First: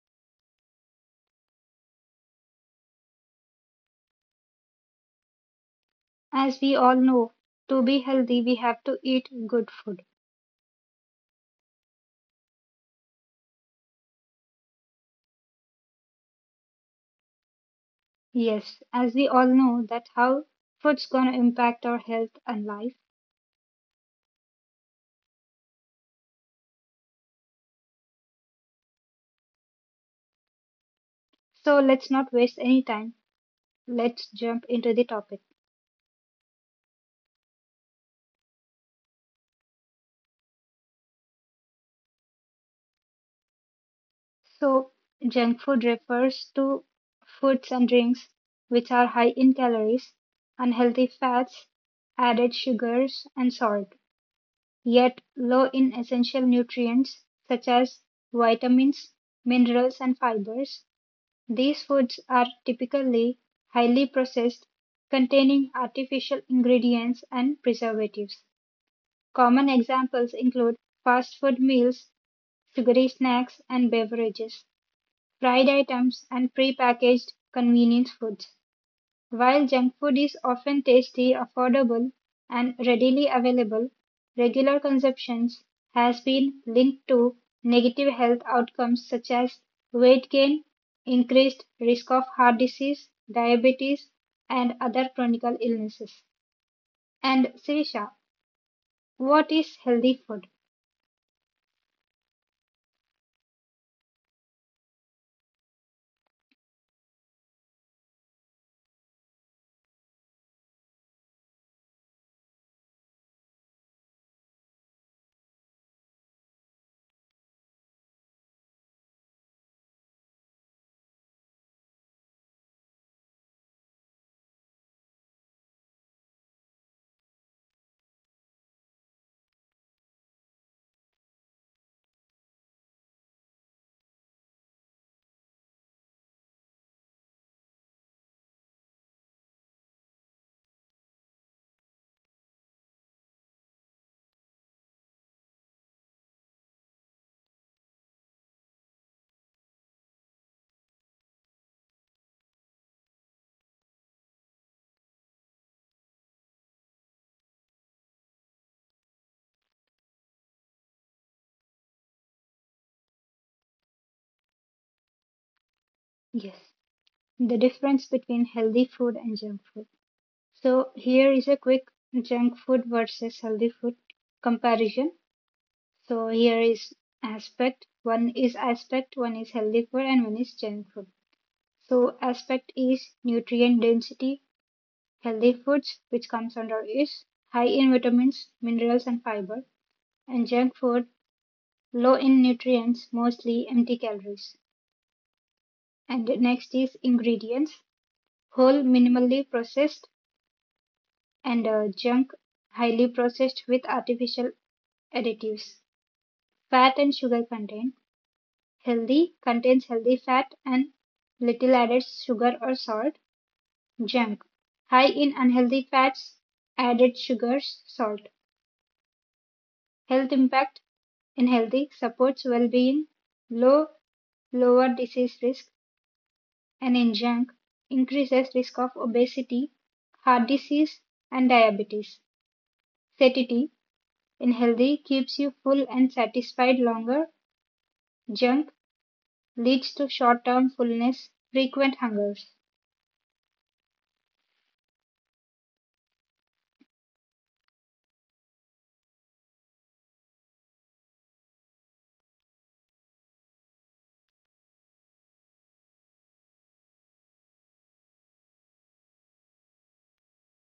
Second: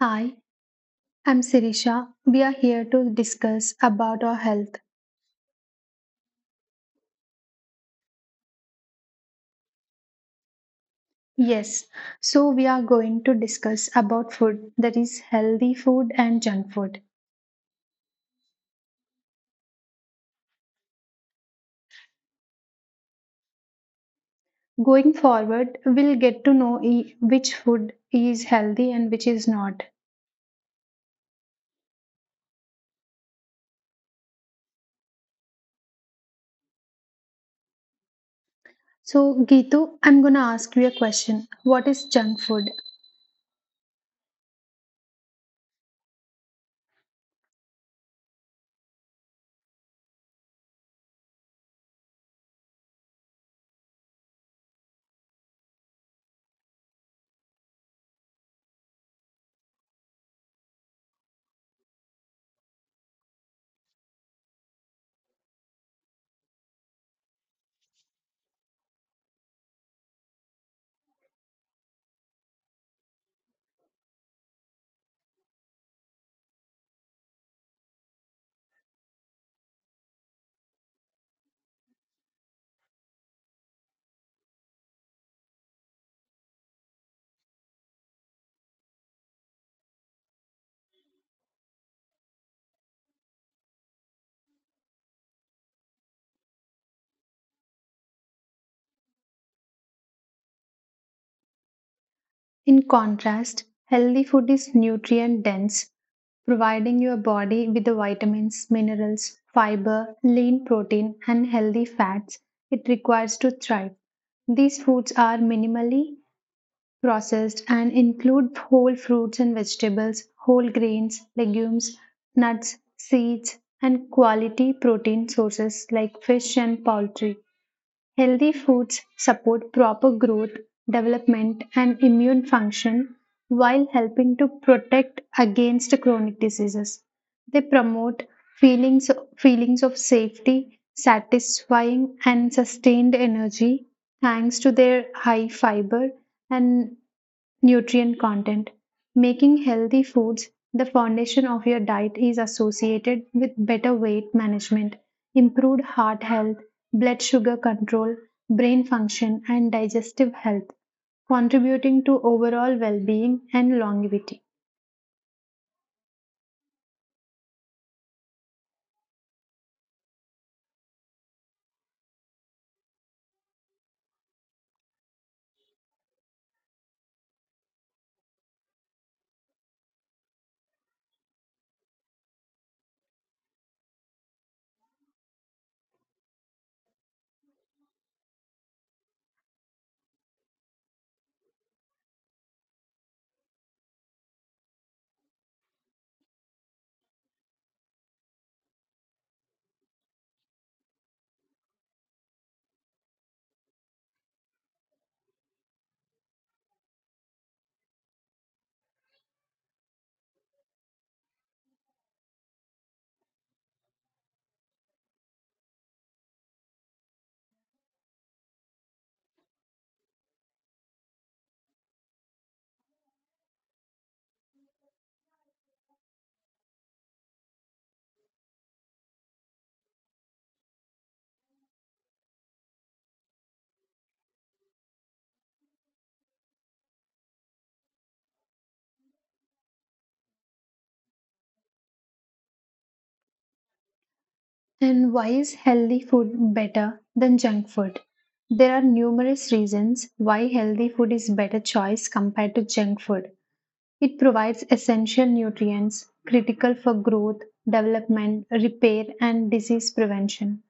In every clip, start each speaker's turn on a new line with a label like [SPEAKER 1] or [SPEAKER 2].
[SPEAKER 1] Hi, I'm Sirisha. We are here to discuss about our health.
[SPEAKER 2] As we all know, to be healthy we have to eat good food.
[SPEAKER 1] Yes, so we are going to discuss about food that is healthy food and junk food.
[SPEAKER 2] Yes, as we all know that how food's gonna impact our health and life.
[SPEAKER 1] Going forward, we'll get to know which food is healthy and which is not.
[SPEAKER 2] So let's not waste any time. Let's jump into the topic.
[SPEAKER 1] So, Gitu, I'm gonna ask you a question. What is junk food?
[SPEAKER 2] So junk food refers to foods and drinks which are high in calories, unhealthy fats, added sugars and salt. Yet low in essential nutrients such as vitamins, minerals and fibers, these foods are typically highly processed, containing artificial ingredients and preservatives. Common examples include fast food meals, sugary snacks and beverages, fried items, and prepackaged convenience foods. While junk food is often tasty, affordable, and readily available, regular consumption has been linked to negative health outcomes such as weight gain, increased risk of heart disease, diabetes, and other chronic illnesses. And Sirisha, what is healthy food?
[SPEAKER 1] In contrast, healthy food is nutrient dense, providing your body with the vitamins, minerals, fiber, lean protein, and healthy fats it requires to thrive. These foods are minimally processed and include whole fruits and vegetables, whole grains, legumes, nuts, seeds, and quality protein sources like fish and poultry. Healthy foods support proper growth, development, and immune function while helping to protect against chronic diseases. They promote feelings, feelings of safety, satisfying, and sustained energy thanks to their high fiber and Nutrient content. Making healthy foods the foundation of your diet is associated with better weight management, improved heart health, blood sugar control, brain function, and digestive health, contributing to overall well being and longevity.
[SPEAKER 2] Yes, the difference between healthy food and junk food. So here is a quick junk food versus healthy food comparison. So here is aspect. One is aspect, one is healthy food, and one is junk food. So aspect is nutrient density. Healthy foods, which comes under is high in vitamins, minerals, and fiber, and junk food low in nutrients, mostly empty calories. And next is ingredients: whole, minimally processed, and junk, highly processed with artificial additives. Fat and sugar content. Healthy contains healthy fat and little added sugar or salt. Junk high in unhealthy fats, added sugars, salt. Health impact in healthy supports well-being, low lower disease risk, and in junk increases risk of obesity, heart disease, and diabetes. Satiety in healthy keeps you full and satisfied longer. Junk leads to short-term fullness, frequent hungers.
[SPEAKER 1] And why is healthy food better than junk food? There are numerous reasons why healthy food is better choice compared to junk food. It provides essential nutrients critical for growth, development, repair, and disease prevention.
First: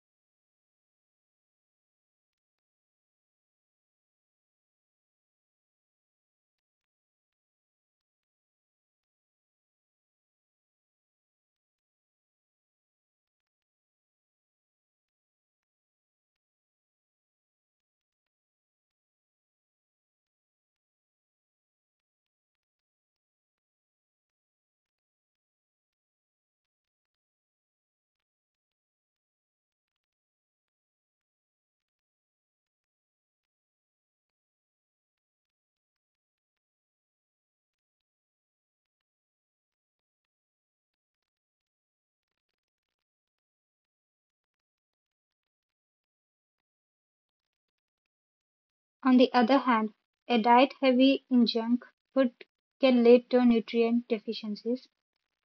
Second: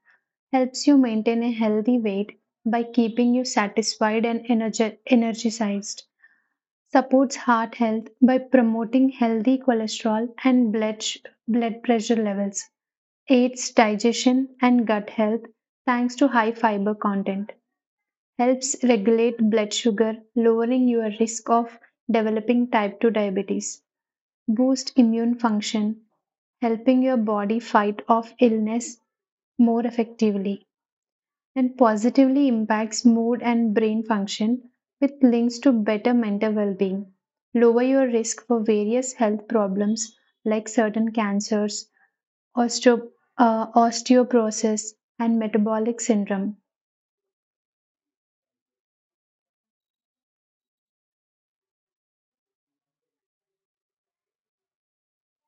[SPEAKER 1] Helps you maintain a healthy weight by keeping you satisfied and energized. Supports heart health by promoting healthy cholesterol and blood pressure levels. Aids digestion and gut health thanks to high fiber content. Helps regulate blood sugar, lowering your risk of developing type 2 diabetes boost immune function, helping your body fight off illness more effectively, and positively impacts mood and brain function with links to better mental well being. Lower your risk for various health problems like certain cancers, osteo- osteoporosis, and metabolic syndrome.
[SPEAKER 2] On the other hand, a diet heavy in junk food can lead to nutrient deficiencies,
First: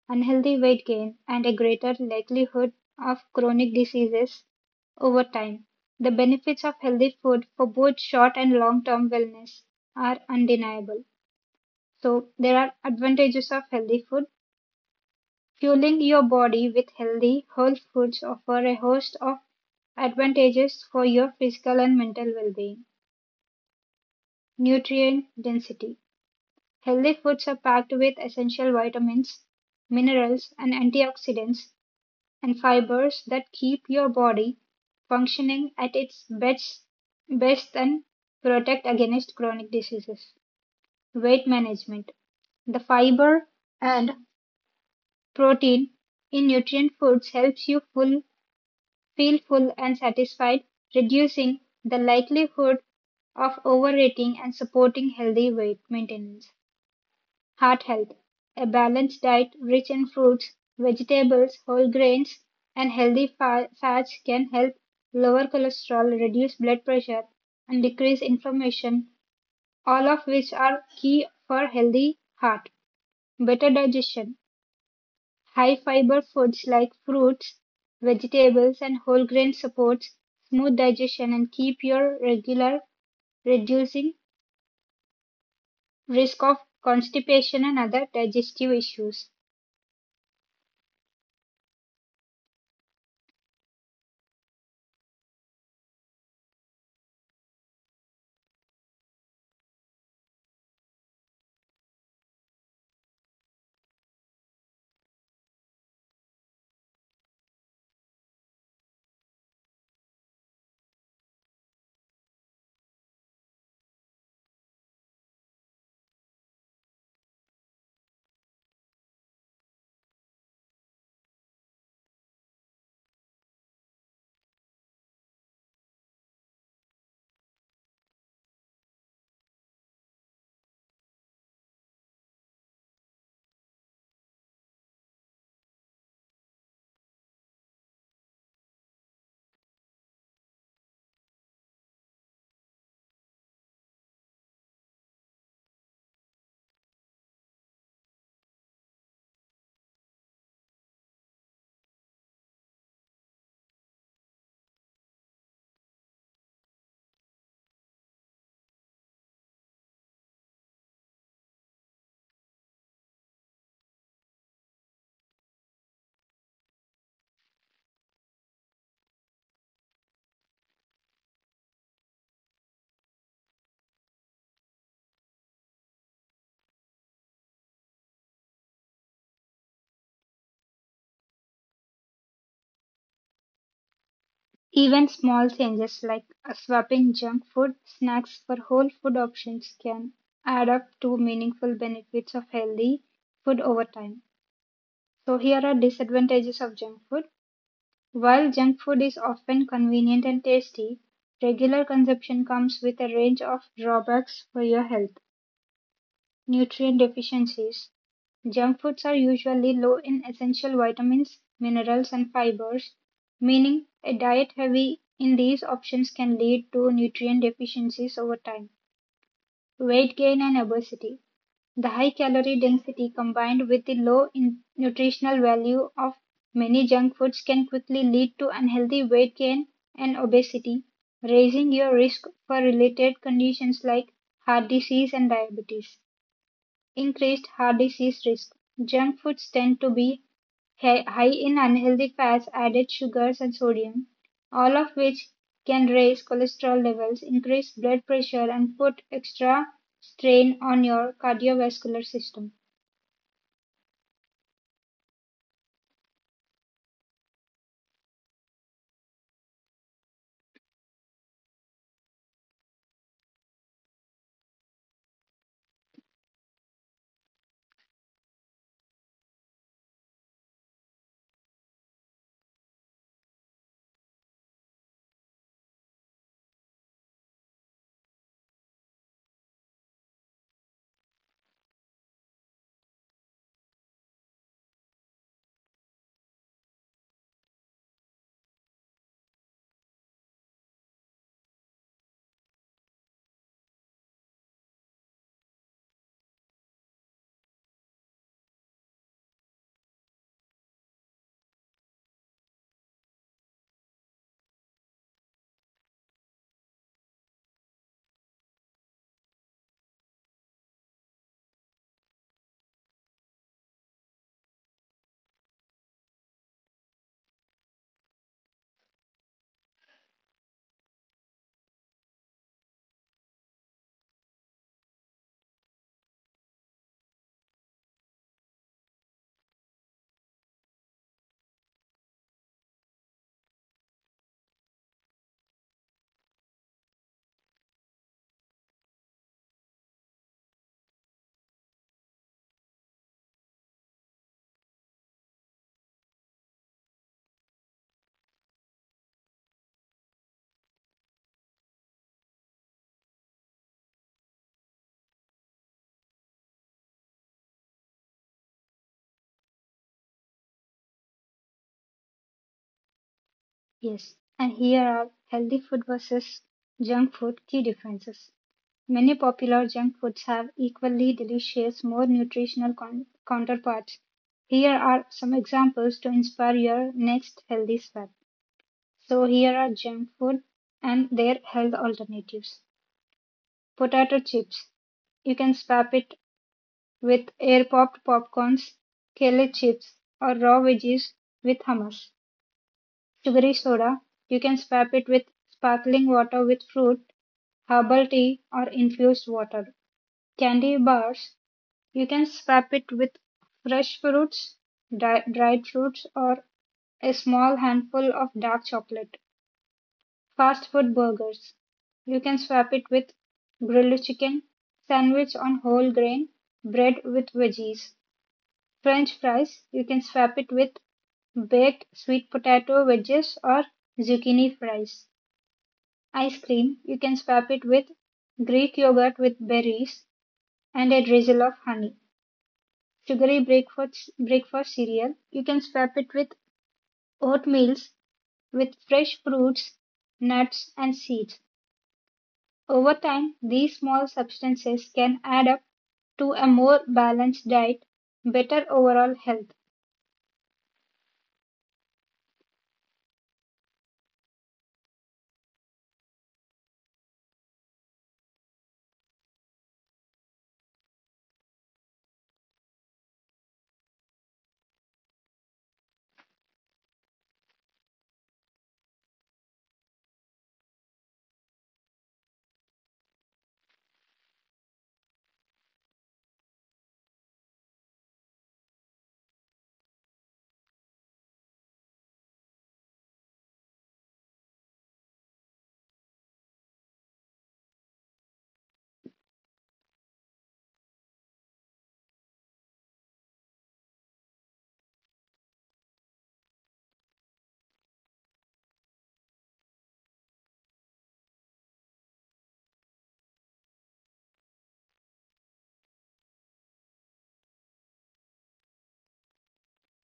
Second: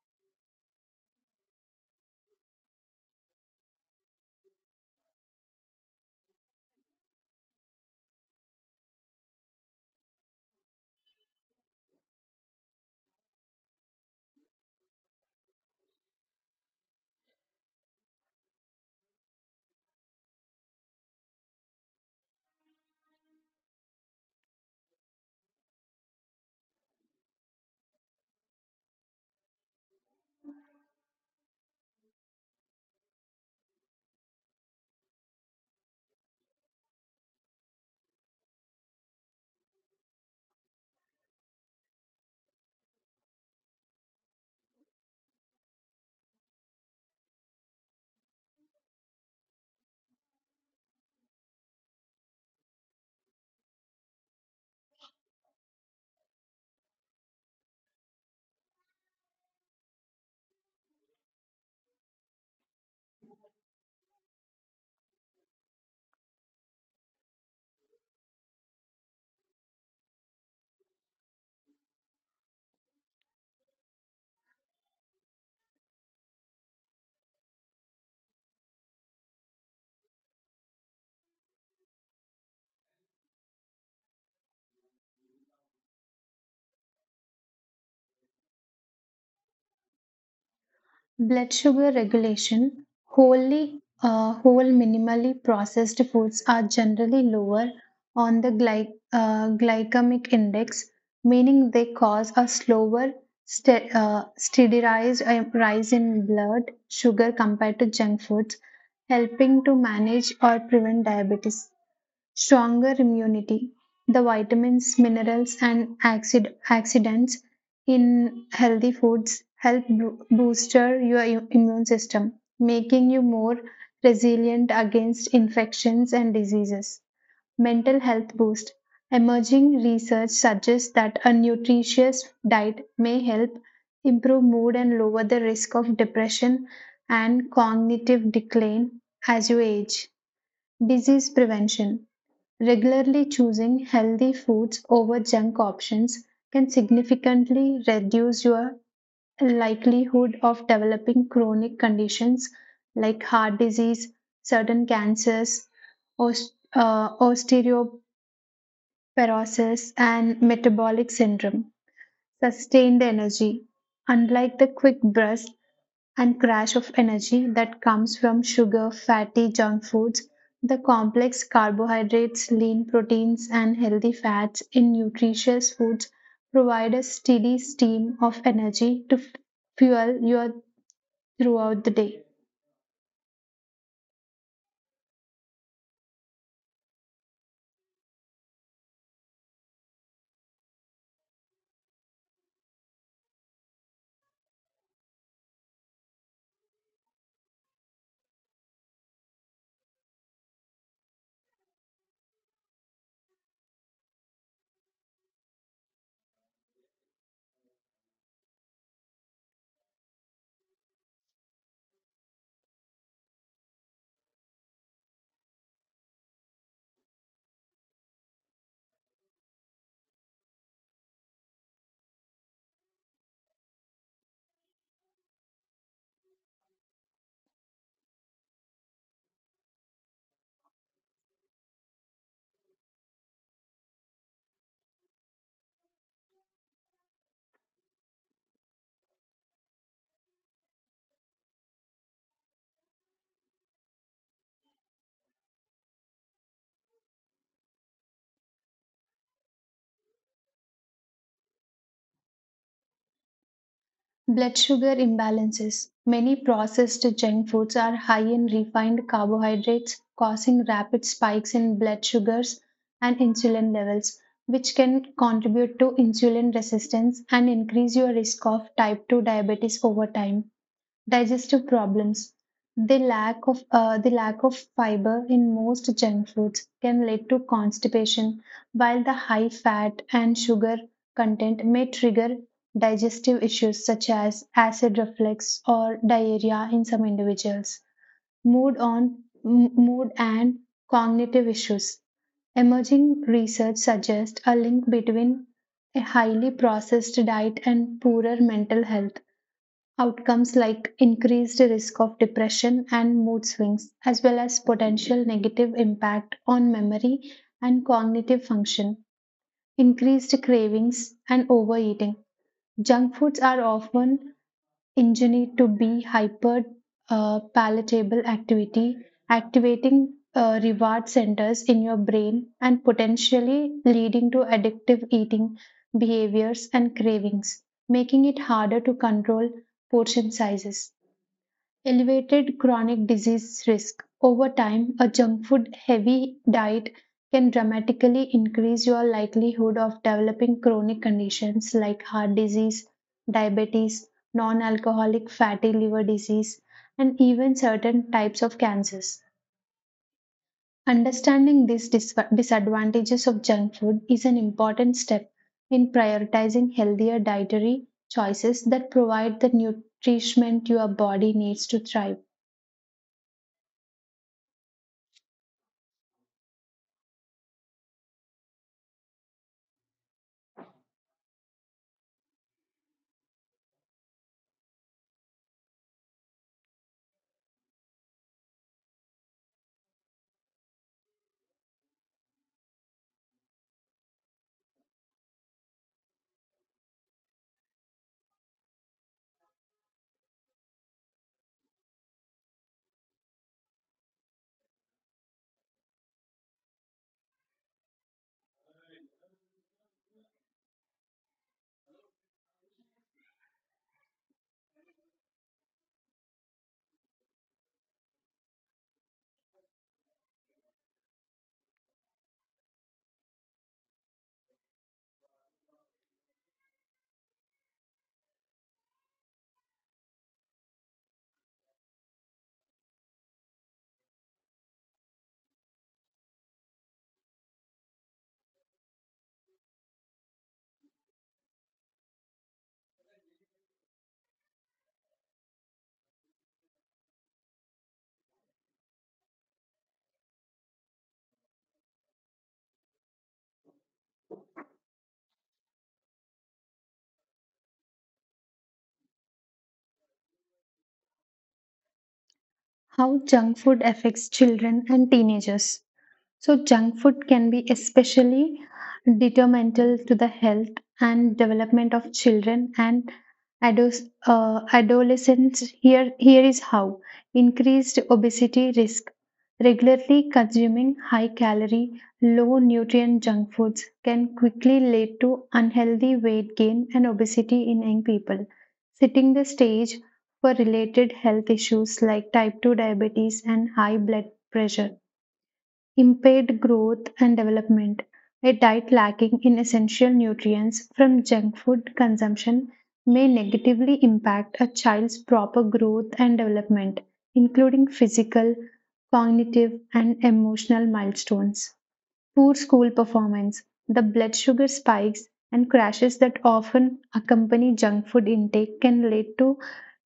[SPEAKER 2] unhealthy weight gain, and a greater likelihood of chronic diseases over time. The benefits of healthy food for both short and long term wellness are undeniable. So, there are advantages of healthy food. Fueling your body with healthy, whole foods offer a host of advantages for your physical and mental well being. Nutrient density. Healthy foods are packed with essential vitamins, minerals, and antioxidants, and fibers that keep your body functioning at its best and protect against chronic diseases. Weight management. The fiber and protein in nutrient foods helps you feel full and satisfied, reducing the likelihood of overeating and supporting healthy weight maintenance. Heart health. A balanced diet rich in fruits, vegetables, whole grains, and healthy fats can help lower cholesterol, reduce blood pressure, and decrease inflammation, all of which are key for healthy heart. Better digestion. High fiber foods like fruits, vegetables, and whole grain supports smooth digestion and keep your regular, reducing risk of constipation and other digestive issues.
[SPEAKER 1] Blood sugar regulation. Whole minimally processed foods are generally lower on the glycemic index, meaning they cause a slower, ste- steadized rise in blood sugar compared to junk foods, helping to manage or prevent diabetes stronger immunity. The vitamins, minerals, and accidents in healthy foods help booster your immune system, making you more resilient against infections and diseases. Mental health boost. Emerging research suggests that a nutritious diet may help improve mood and lower the risk of depression and cognitive decline as you age. Disease prevention. Regularly choosing healthy foods over junk options can significantly reduce your likelihood of developing chronic conditions like heart disease, certain cancers, osteoporosis, and metabolic syndrome. Sustained energy. Unlike the quick bursts and crash of energy that comes from sugar, fatty junk foods, the complex carbohydrates, lean proteins, and healthy fats in nutritious foods provide a steady stream of energy to fuel you throughout the day.
[SPEAKER 2] Even small changes like swapping junk food snacks for whole food options can add up to meaningful benefits of healthy food over time. So here are disadvantages of junk food. While junk food is often convenient and tasty, regular consumption comes with a range of drawbacks for your health. Nutrient deficiencies: Junk foods are usually low in essential vitamins, minerals, and fibers, meaning a diet heavy in these options can lead to nutrient deficiencies over time. Weight gain and obesity. The high calorie density combined with the low in nutritional value of many junk foods can quickly lead to unhealthy weight gain and obesity, raising your risk for related conditions like heart disease and diabetes increased heart disease risk. Junk foods tend to be high in unhealthy fats, added sugars, and sodium, all of which can raise cholesterol levels, increase blood pressure, and put extra strain on your cardiovascular system.
[SPEAKER 1] Blood sugar imbalances. Many processed junk foods are high in refined carbohydrates, causing rapid spikes in blood sugars and insulin levels, which can contribute to insulin resistance and increase your risk of type 2 diabetes over time digestive problems. The lack of fiber in most junk foods can lead to constipation, while the high fat and sugar content may trigger digestive issues such as acid reflux or diarrhea in some individuals. Mood and cognitive issues. Emerging research suggests a link between a highly processed diet and poorer mental health. Outcomes like increased risk of depression and mood swings, as well as potential negative impact on memory and cognitive function, increased cravings, and overeating. Junk foods are often engineered to be uh, palatable activity, activating reward centers in your brain and potentially leading to addictive eating behaviors and cravings, making it harder to control portion sizes. Elevated chronic disease risk. Over time, a junk food heavy diet can dramatically increase your likelihood of developing chronic conditions like heart disease, diabetes, non alcoholic fatty liver disease, and even certain types of cancers. Understanding these disadvantages of junk food is an important step in prioritizing healthier dietary choices that provide the nutrition your body needs to thrive.
[SPEAKER 2] Yes, and here are healthy food versus junk food key differences. Many popular junk foods have equally delicious, more nutritional counterparts. Here are some examples to inspire your next healthy swap. So here are junk food and their health alternatives. Potato chips. You can swap it with air popped popcorns, kale chips, or raw veggies with hummus. Sugary soda. You can swap it with sparkling water with fruit, herbal tea, or infused water. Candy bars. You can swap it with fresh fruits, dried fruits, or a small handful of dark chocolate. Fast food burgers. You can swap it with grilled chicken, sandwich on whole grain, bread with veggies. French fries, you can swap it with baked sweet potato wedges or zucchini fries. Ice cream, you can swap it with Greek yogurt with berries and a drizzle of honey. Breakfast cereal, you can swap it with oatmeals with fresh fruits, nuts, and seeds. Over time, these small substances can add up to a more balanced diet, better overall health,
[SPEAKER 1] How junk food affects children and teenagers. So, junk food can be especially detrimental to the health and development of children and adolescents. Here is how increased obesity risk. Regularly consuming high calorie, low nutrient junk foods can quickly lead to unhealthy weight gain and obesity in young people, setting the stage for related health issues like type 2 diabetes and high blood pressure impaired growth and development. A diet lacking in essential nutrients from junk food consumption may negatively impact a child's proper growth and development, including physical, cognitive, and emotional milestones. Poor school performance, the blood sugar spikes, and crashes that often accompany junk food intake can lead to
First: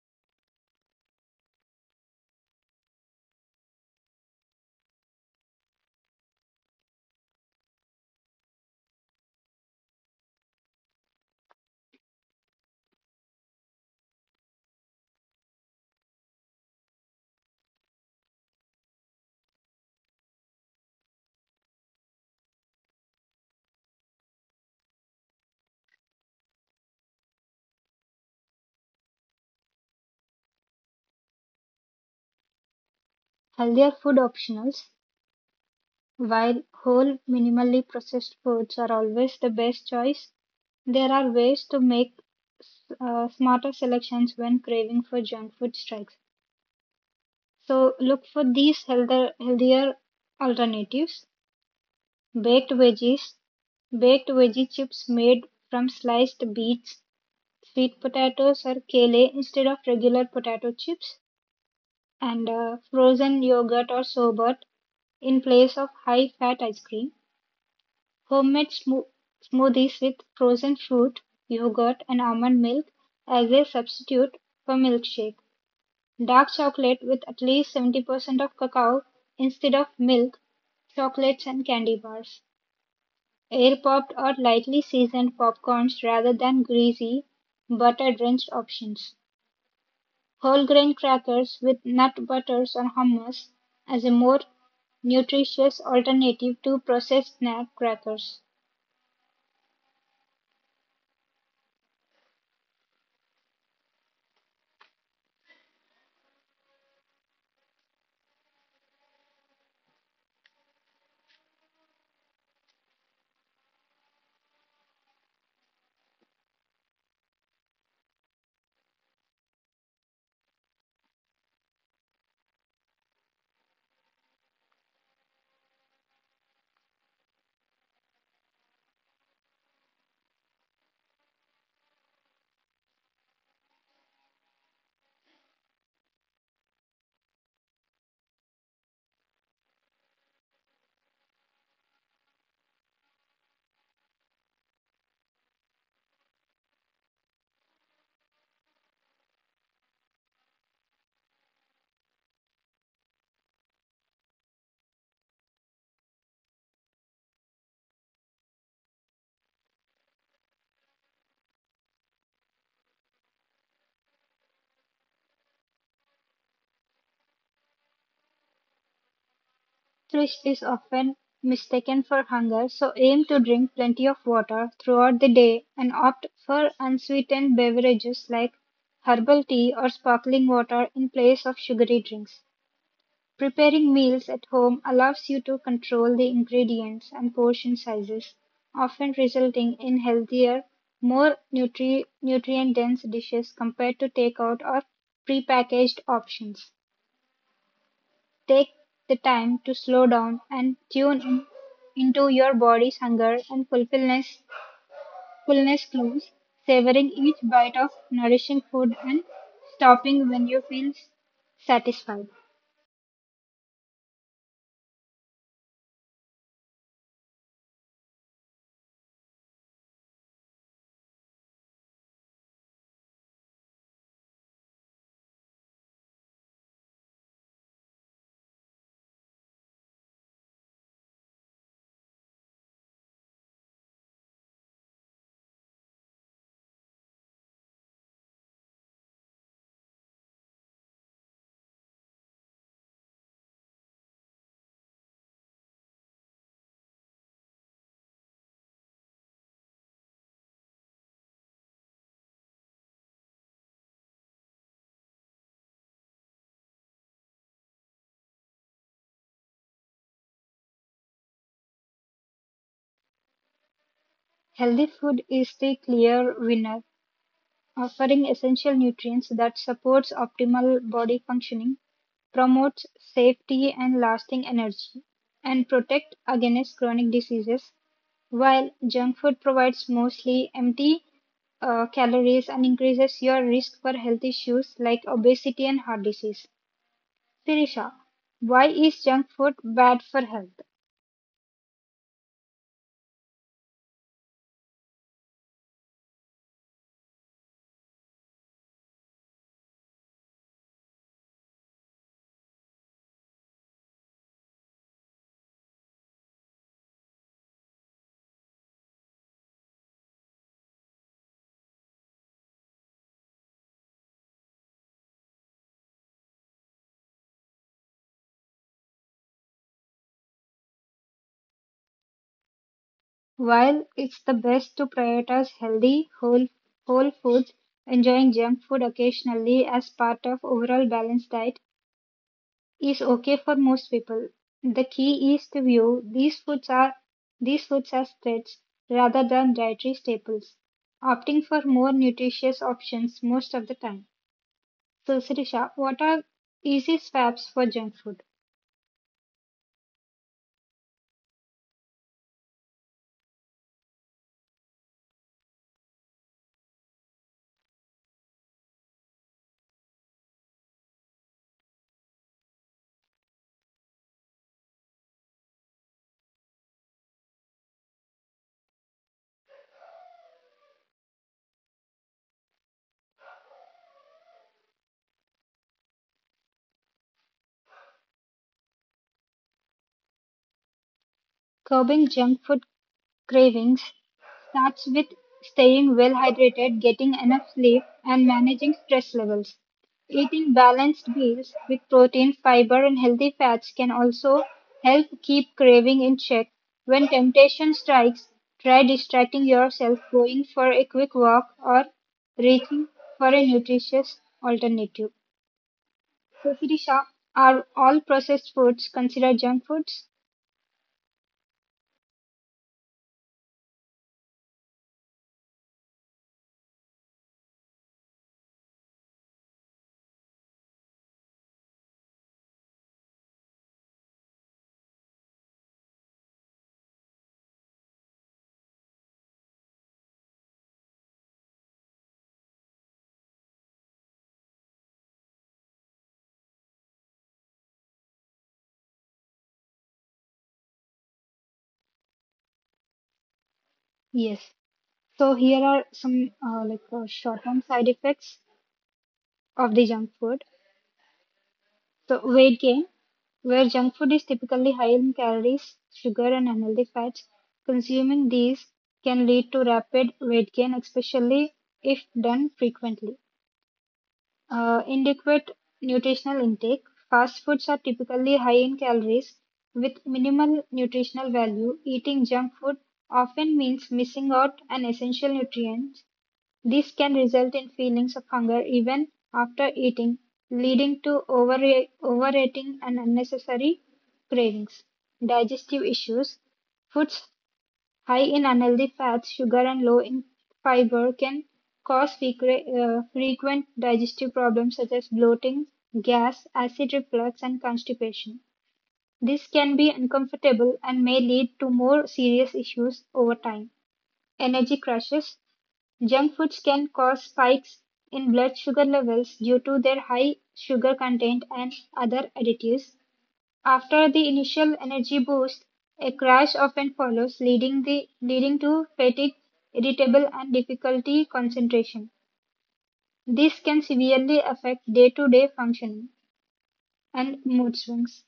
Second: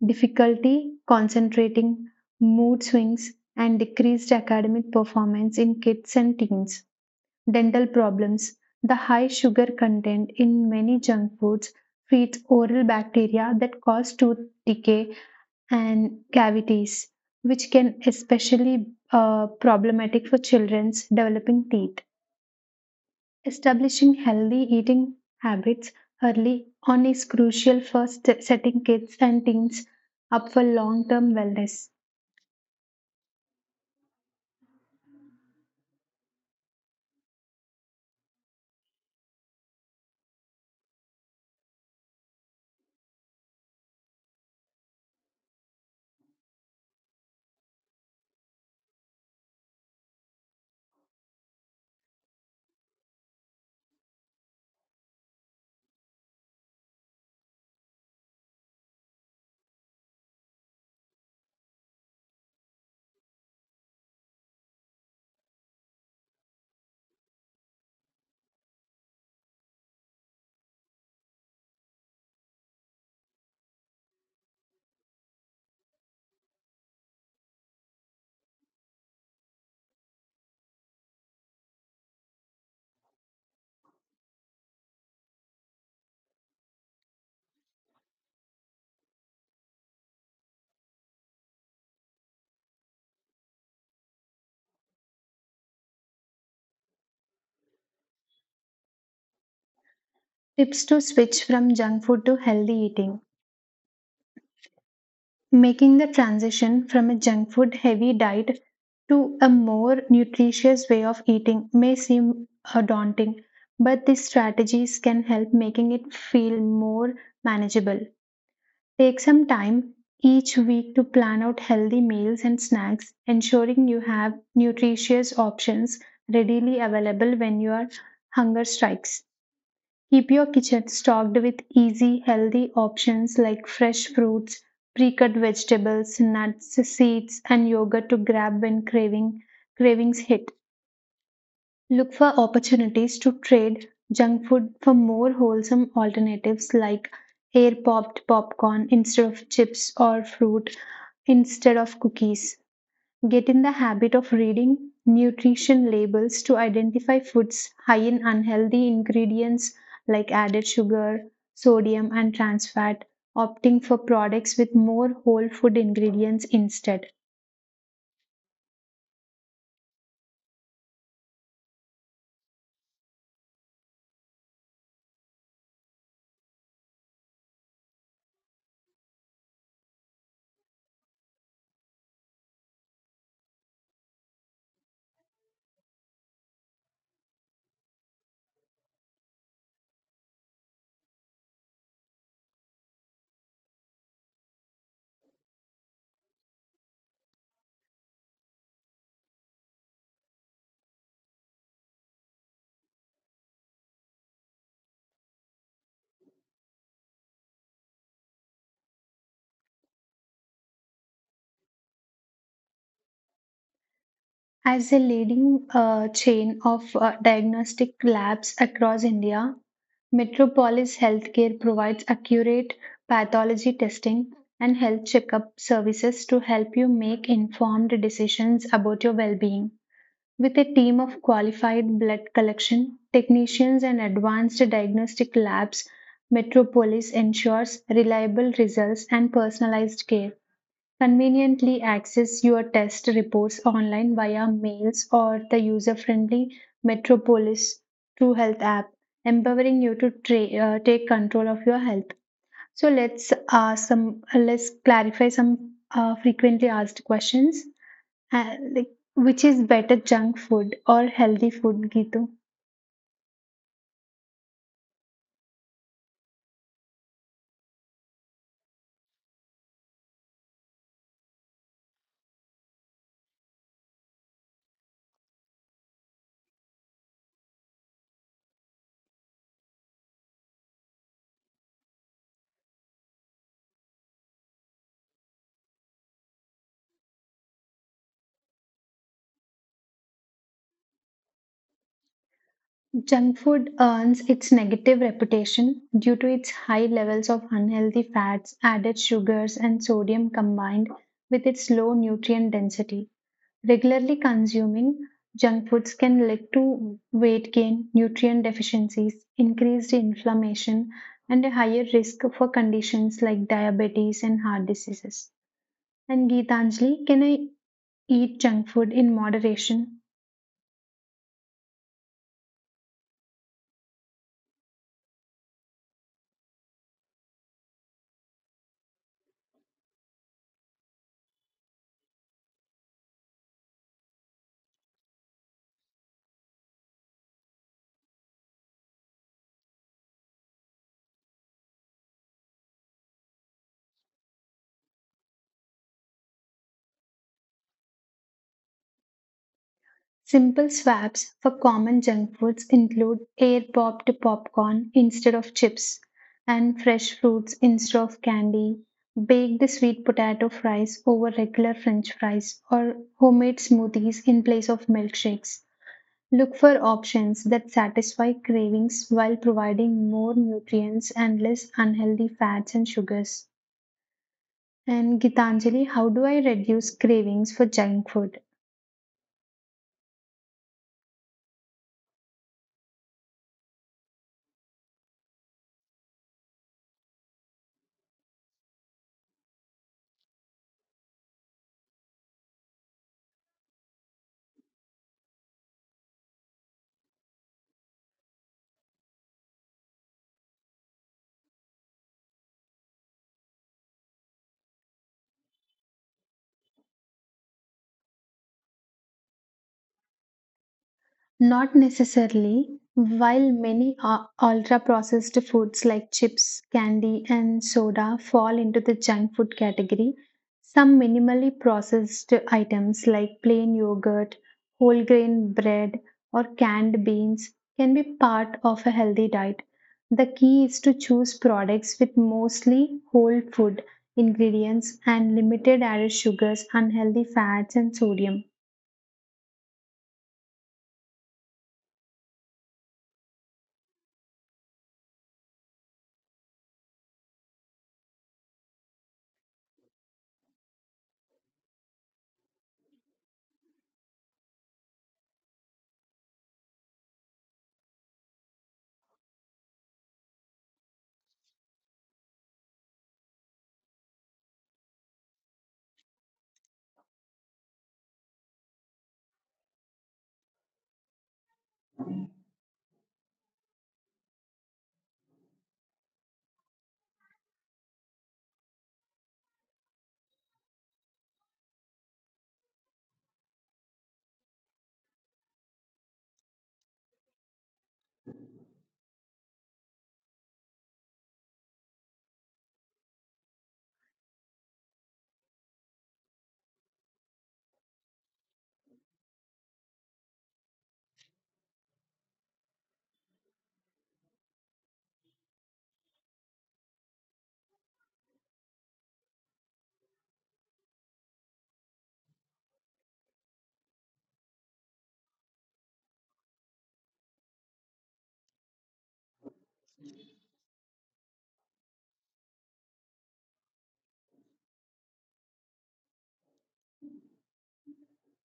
[SPEAKER 1] difficulty concentrating, mood swings, and decreased academic performance in kids and teens. Dental problems, the high sugar content in many junk foods feeds oral bacteria that cause tooth decay and cavities, which can especially problematic for children's developing teeth. Establishing healthy eating habits early on is crucial for setting kids and teens up for long term wellness.
[SPEAKER 2] healthier food optionals. While whole, minimally processed foods are always the best choice, there are ways to make smarter selections when craving for junk food strikes. So look for these healthier alternatives. Baked veggies, baked veggie chips made from sliced beets, sweet potatoes or kale instead of regular potato chips, and frozen yogurt or sorbet in place of high fat ice cream. Homemade smoothies with frozen fruit, yogurt, and almond milk as a substitute for milkshake. Dark chocolate with at least 70% of cacao instead of milk, chocolates, and candy bars. Air popped or lightly seasoned popcorns rather than greasy, butter drenched options. Whole-grain crackers with nut butters or hummus as a more nutritious alternative to processed snack crackers.
[SPEAKER 1] Tips to switch from junk food to healthy eating. Making the transition from a junk food heavy diet to a more nutritious way of eating may seem daunting, but these strategies can help making it feel more manageable. Take some time each week to plan out healthy meals and snacks, ensuring you have nutritious options readily available when your hunger strikes. Keep your kitchen stocked with easy, healthy options like fresh fruits, pre cut vegetables, nuts, seeds, and yogurt to grab when cravings hit. Look for opportunities to trade junk food for more wholesome alternatives like air popped popcorn instead of chips or fruit instead of cookies. Get in the habit of reading nutrition labels to identify foods high in unhealthy ingredients like added sugar, sodium, and trans fat, opting for products with more whole food ingredients instead.
[SPEAKER 2] Thirst is often mistaken for hunger, so aim to drink plenty of water throughout the day and opt for unsweetened beverages like herbal tea or sparkling water in place of sugary drinks. Preparing meals at home allows you to control the ingredients and portion sizes, often resulting in healthier, more nutrient dense dishes compared to takeout or prepackaged options. Take the time to slow down and tune in into your body's fullness clues, savoring each bite of nourishing food and stopping when you feel satisfied.
[SPEAKER 1] As a leading chain of diagnostic labs across India, Metropolis Healthcare provides accurate pathology testing and health checkup services to help you make informed decisions about your well being. With a team of qualified blood collection technicians and advanced diagnostic labs, Metropolis ensures reliable results and personalized care. Conveniently access your test reports online via mails or the user friendly Metropolis True Health app, empowering you to take control of your health. So let's ask let's clarify some frequently asked questions. Which is better junk food or healthy food, Gitu?
[SPEAKER 2] Healthy food is the clear winner offering essential nutrients that supports optimal body functioning, promotes safety and lasting energy, and protect against chronic diseases, while junk food provides mostly empty calories and increases your risk for health issues like obesity and heart disease. Sirisha, why is junk food bad for health?
[SPEAKER 1] Junk food earns its negative reputation due to its high levels of unhealthy fats, added sugars, and sodium combined with its low nutrient density. Regularly consuming junk foods can lead to weight gain, nutrient deficiencies, increased inflammation, and a higher risk for conditions like diabetes and heart diseases. And Geetanjali, can I eat junk food in moderation?
[SPEAKER 2] While it's the best to prioritize healthy, whole foods, enjoying junk food occasionally as part of overall balanced diet is okay for most people. The key is to view these foods are these foods as threats rather than dietary staples, opting for more nutritious options most of the time. So, Sirisha, what are easy swaps for junk food?
[SPEAKER 1] Simple swaps for common junk foods include air popped popcorn instead of chips, and fresh fruits instead of candy, baked sweet potato fries over regular french fries, or homemade smoothies in place of milkshakes. Look for options that satisfy cravings while providing more nutrients and less unhealthy fats and sugars. And Gitanjali, how do I reduce cravings for junk food?
[SPEAKER 2] Curbing junk food cravings starts with staying well hydrated, getting enough sleep, and managing stress levels. Eating balanced meals with protein, fiber, and healthy fats can also help keep craving in check. When temptation strikes, try distracting yourself, going for a quick walk, or reaching for a nutritious alternative. So, Sirisha, are all processed foods considered junk foods?
[SPEAKER 1] Not necessarily. While many ultra processed foods like chips, candy, and soda fall into the junk food category, some minimally processed items like plain yogurt, whole grain bread, or canned beans can be part of a healthy diet. The key is to choose products with mostly whole food ingredients and limited added sugars, unhealthy fats, and sodium.
[SPEAKER 2] Yes. So here are some short-term side effects of the junk food. So, weight gain, where junk food is typically high in calories, sugar, and unhealthy fats, consuming these can lead to rapid weight gain, especially if done frequently. Inadequate nutritional intake. Fast foods are typically high in calories with minimal nutritional value. Eating junk food often means missing out on essential nutrients. This can result in feelings of hunger even after eating, leading to overeating and unnecessary cravings. Digestive issues. Foods high in unhealthy fats, sugar, and low in fiber can cause frequent digestive problems such as bloating, gas, acid reflux, and constipation. This can be uncomfortable and may lead to more serious issues over time. Energy crashes. Junk foods can cause spikes in blood sugar levels due to their high sugar content and other additives. After the initial energy boost, a crash often follows, leading to fatigue, irritable, and difficulty concentration. This can severely affect day to day functioning and mood swings.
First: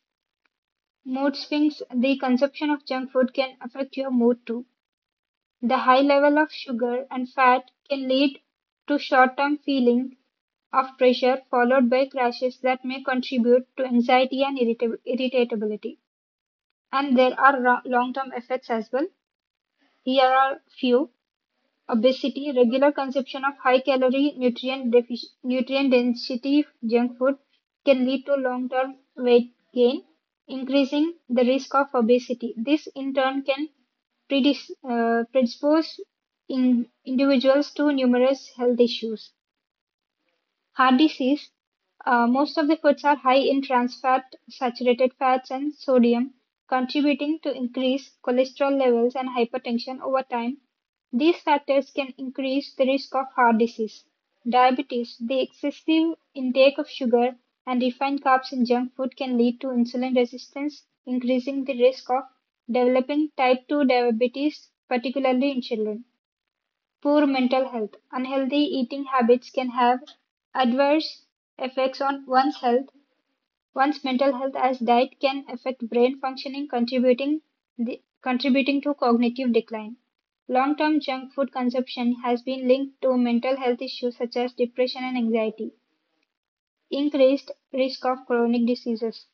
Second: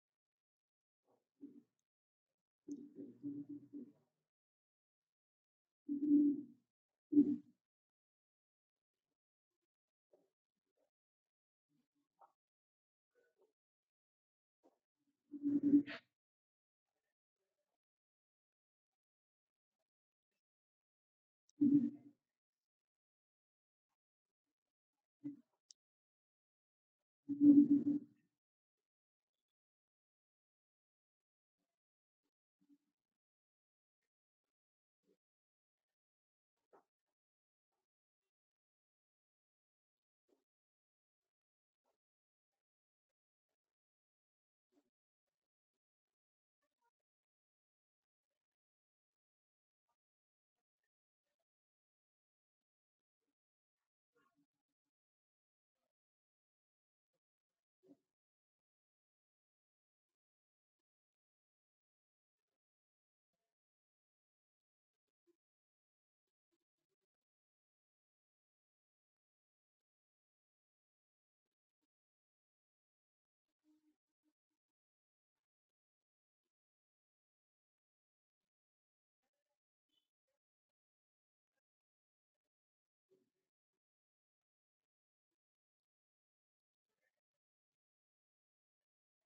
[SPEAKER 2] Mood swings, the consumption of junk food can affect your mood too. The high level of sugar and fat can lead to short-term feeling of pressure followed by crashes that may contribute to anxiety and irritability. And there are long-term effects as well. Here are few obesity, regular consumption of high calorie, nutrient density junk food can lead to long term weight gain, increasing the risk of obesity. This in turn can predispose in individuals to numerous health issues. Heart disease. Most of the foods are high in trans fat, saturated fats, and sodium, contributing to increased cholesterol levels and hypertension over time. These factors can increase the risk of heart disease. Diabetes, the excessive intake of sugar and refined carbs in junk food can lead to insulin resistance, increasing the risk of developing type 2 diabetes, particularly in children. Poor mental health. Unhealthy eating habits can have adverse effects on one's health. One's mental health, as diet can affect brain functioning, contributing to cognitive decline. Long-term junk food consumption has been linked to mental health issues such as depression and anxiety, increased risk of chronic diseases.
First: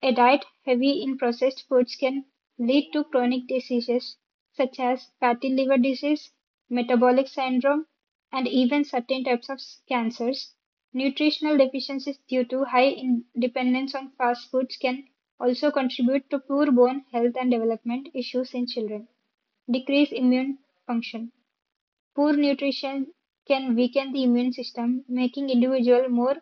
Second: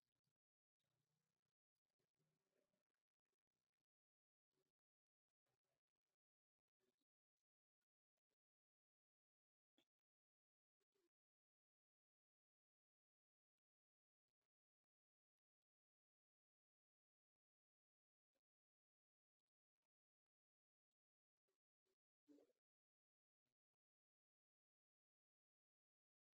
[SPEAKER 2] A diet heavy in processed foods can lead to chronic diseases such as fatty liver disease, metabolic syndrome, and even certain types of cancers. Nutritional deficiencies due to high dependence on fast foods can also contribute to poor bone health and development issues in children. Decreased immune function. Poor nutrition can weaken the immune system, making individuals more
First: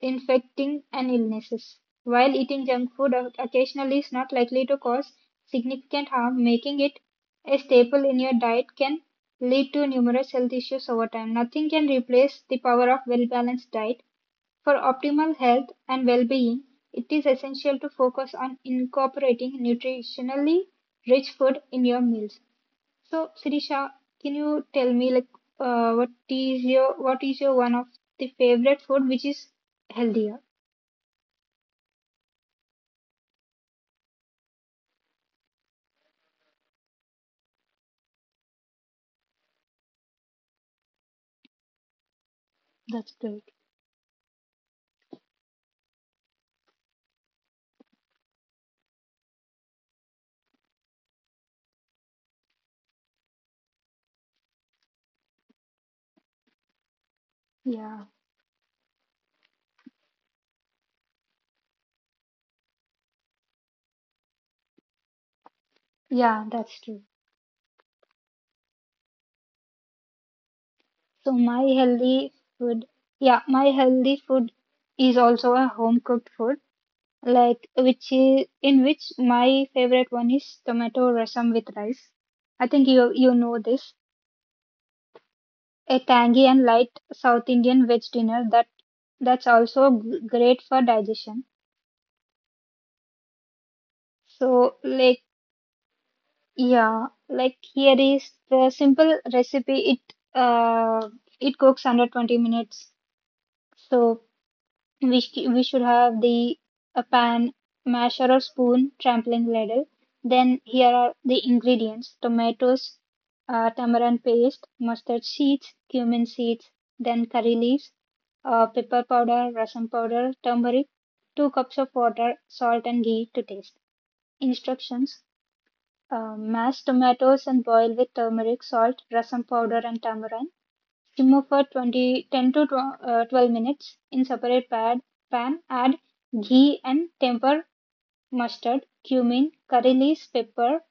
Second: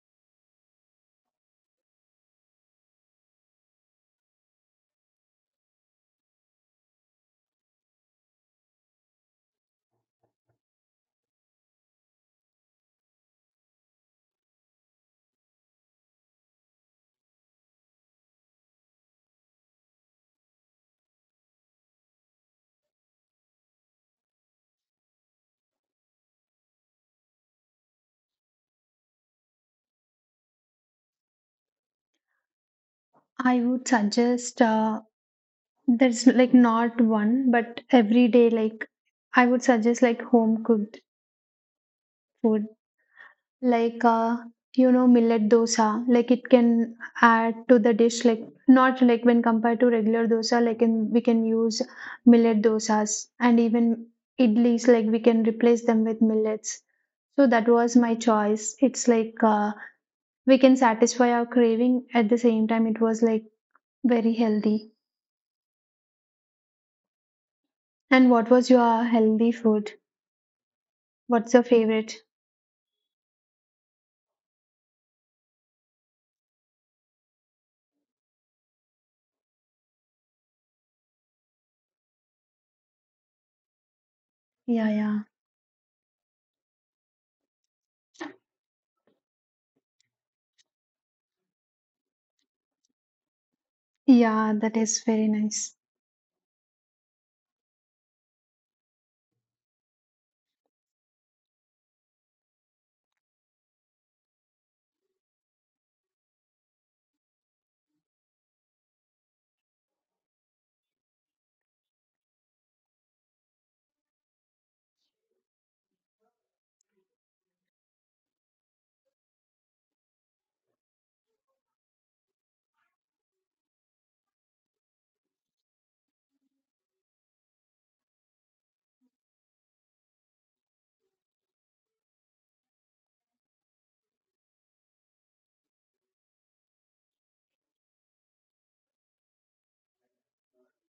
[SPEAKER 2] infecting and illnesses. While eating junk food occasionally is not likely to cause significant harm, making it a staple in your diet can lead to numerous health issues over time. Nothing can replace the power of well balanced diet. For optimal health and well being, it is essential to focus on incorporating nutritionally rich food in your meals. So, Sirisha, can you tell me, like what is your one of the favorite food which is healthier?
[SPEAKER 1] I would suggest there's like not one, but every day, like I would suggest like home cooked food,
[SPEAKER 2] That's great.
[SPEAKER 1] like millet dosa. Like it can add to the dish, like not like when compared to regular dosa, we can use millet dosas and even idlis, like we can replace them with millets. So that was
[SPEAKER 2] Yeah,
[SPEAKER 1] my choice. It's like we can satisfy our craving at the same time. It was like very healthy.
[SPEAKER 2] yeah, that's true.
[SPEAKER 1] And what was your healthy food?
[SPEAKER 2] So
[SPEAKER 1] What's
[SPEAKER 2] my
[SPEAKER 1] your favorite?
[SPEAKER 2] healthy food, yeah, my healthy food is also a home cooked food, like which is in which my favorite one is tomato rasam with rice. I think you know this,
[SPEAKER 1] Yeah, yeah.
[SPEAKER 2] a tangy and light South Indian veg dinner that great for digestion.
[SPEAKER 1] Yeah,
[SPEAKER 2] So
[SPEAKER 1] that is
[SPEAKER 2] like
[SPEAKER 1] very nice.
[SPEAKER 2] yeah, like here is the simple recipe. It cooks under 20 minutes. So we should have the a pan, masher or spoon, trampling ladle. Then here are the ingredients: tomatoes, tamarind paste, mustard seeds, cumin seeds, then curry leaves, pepper powder, rasam powder, turmeric, 2 cups of water, salt and ghee to taste. Instructions: mash tomatoes and boil with turmeric, salt, rasam powder, and tamarind. Simmer for 20 10 to 12 minutes in separate pan. Add ghee and temper mustard, cumin, curry leaves, pepper.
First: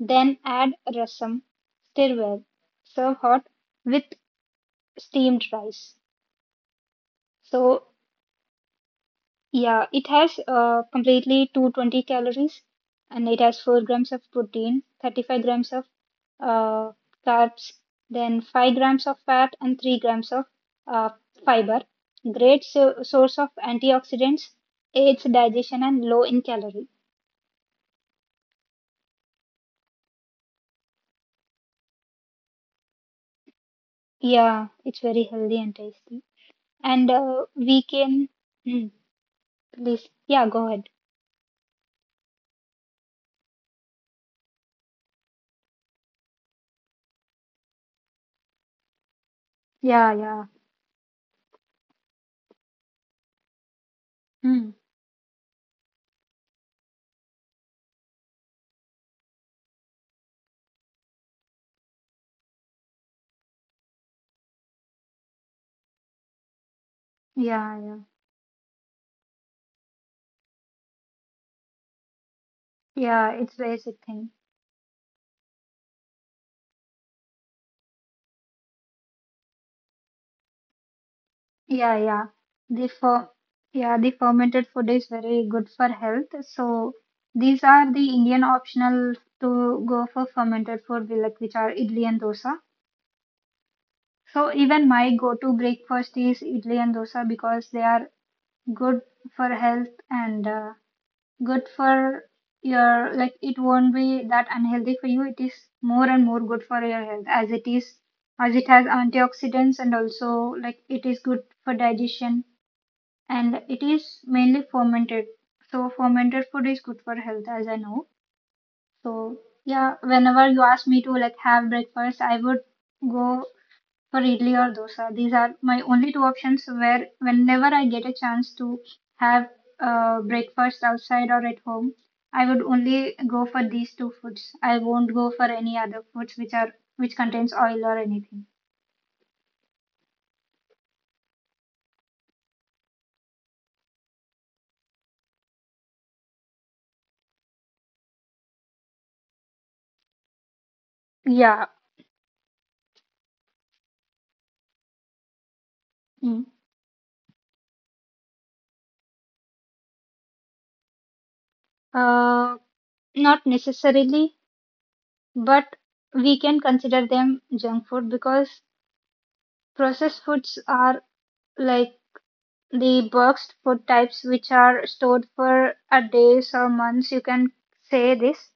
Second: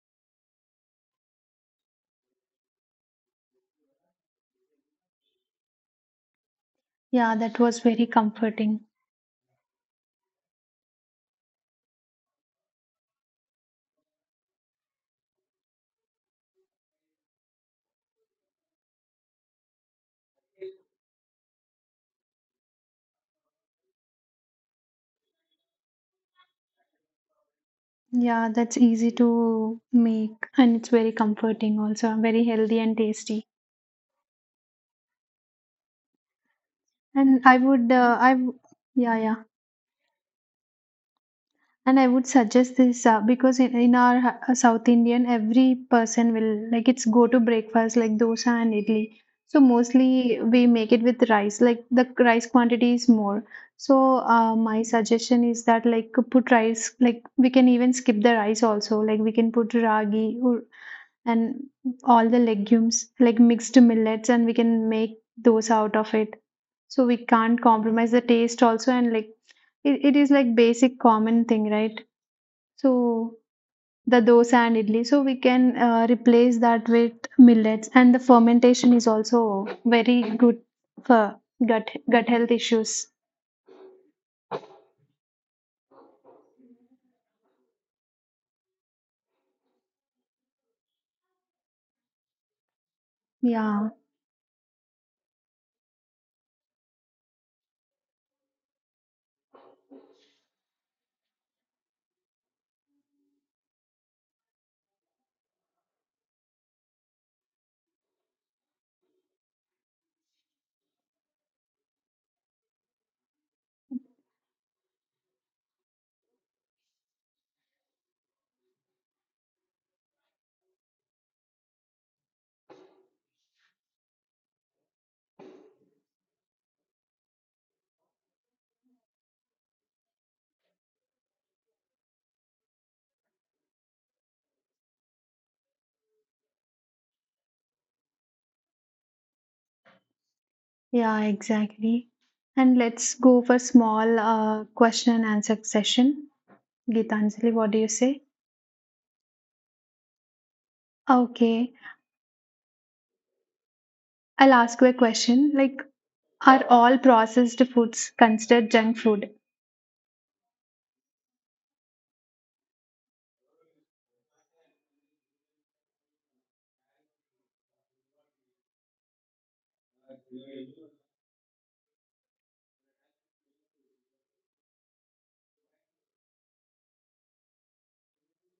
[SPEAKER 2] Then add rasam. Stir well. Serve hot with steamed rice.
[SPEAKER 1] Yeah, that was
[SPEAKER 2] So
[SPEAKER 1] very comforting.
[SPEAKER 2] yeah, it has completely 220 calories and it has 4 grams of protein, 35 grams of uh, carbs, then 5 grams of fat and 3 grams of uh, fiber. Great source of antioxidants, aids digestion and low in calorie.
[SPEAKER 1] Yeah, that's easy to make and it's very comforting also, very healthy and tasty.
[SPEAKER 2] Yeah, it's very healthy and tasty. And
[SPEAKER 1] And I
[SPEAKER 2] we
[SPEAKER 1] would
[SPEAKER 2] can,
[SPEAKER 1] I w-
[SPEAKER 2] mm,
[SPEAKER 1] yeah, yeah.
[SPEAKER 2] please, yeah, go ahead.
[SPEAKER 1] and I would suggest this because in our south indian every person will like it's go to breakfast like dosa and idli so
[SPEAKER 2] Yeah,
[SPEAKER 1] mostly
[SPEAKER 2] yeah,
[SPEAKER 1] we make it with rice like the rice quantity is more so
[SPEAKER 2] mm,
[SPEAKER 1] my suggestion is that like put rice like we can even skip the rice also like we can put ragi and all the legumes like mixed millets and we can make those out of it so we can't
[SPEAKER 2] yeah, yeah,
[SPEAKER 1] compromise the taste also and like it is like basic common thing right
[SPEAKER 2] yeah.
[SPEAKER 1] so
[SPEAKER 2] It's basic
[SPEAKER 1] the
[SPEAKER 2] thing.
[SPEAKER 1] dosa and idli. So we can replace that with millets, and the fermentation is also very good for
[SPEAKER 2] Yeah,
[SPEAKER 1] gut
[SPEAKER 2] yeah.
[SPEAKER 1] health
[SPEAKER 2] The
[SPEAKER 1] issues.
[SPEAKER 2] fer Yeah, the fermented food is very good for health. So these are the Indian optional to go for fermented food, we like which are idli and dosa.
[SPEAKER 1] Yeah,
[SPEAKER 2] So even my go-to breakfast is idli and dosa because they are good for health and, good for your, like it won't be that unhealthy for you. It is more and more good for your health as it is as it has antioxidants and also like it is good for digestion and it is mainly fermented. So fermented food is good for health, as I know. So yeah, whenever you ask me to like have breakfast, I would go for idli or dosa. These are my only two options where whenever I get a chance to have breakfast outside or at home, I would only go for these two foods. I won't go for any other foods which contains oil or anything.
[SPEAKER 1] yeah, exactly. And let's go for small question and answer session. Gitanjali, what do you say?
[SPEAKER 2] Yeah.
[SPEAKER 1] Okay, I'll ask you a question. Like,
[SPEAKER 2] Mm.
[SPEAKER 1] are all processed foods considered junk food?
[SPEAKER 2] Uh, Not necessarily, but we can consider them junk food because processed foods are like the boxed food types which are stored for a days or months, you can say this.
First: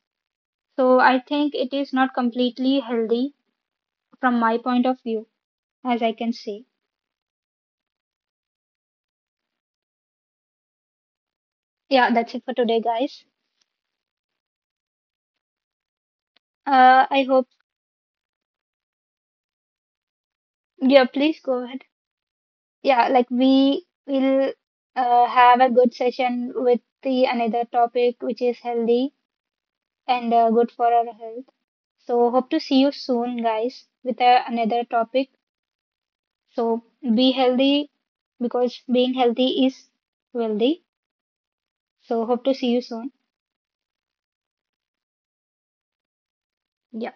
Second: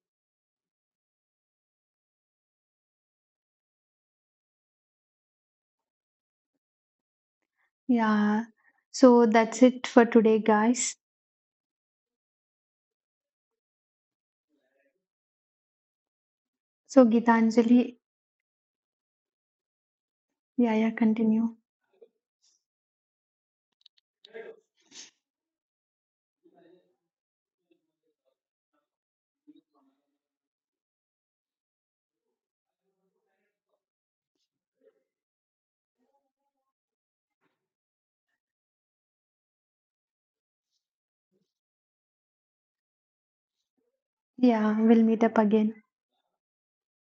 [SPEAKER 2] So I think it is not completely healthy from my point of view, as I can say.
[SPEAKER 1] Yeah. So that's it for today, guys.
[SPEAKER 2] Yeah, that's it for today, guys.
[SPEAKER 1] So
[SPEAKER 2] I hope,
[SPEAKER 1] Gitanjali, yeah, yeah,
[SPEAKER 2] yeah, please
[SPEAKER 1] continue.
[SPEAKER 2] go ahead, yeah, like we will have a good session with the another topic which is healthy and good for our health. So, hope to see you soon, guys, with another topic. So, be healthy, because being healthy is wealthy. So, hope to see you soon.
[SPEAKER 1] Yeah, we'll meet up again.
[SPEAKER 2] Yeah.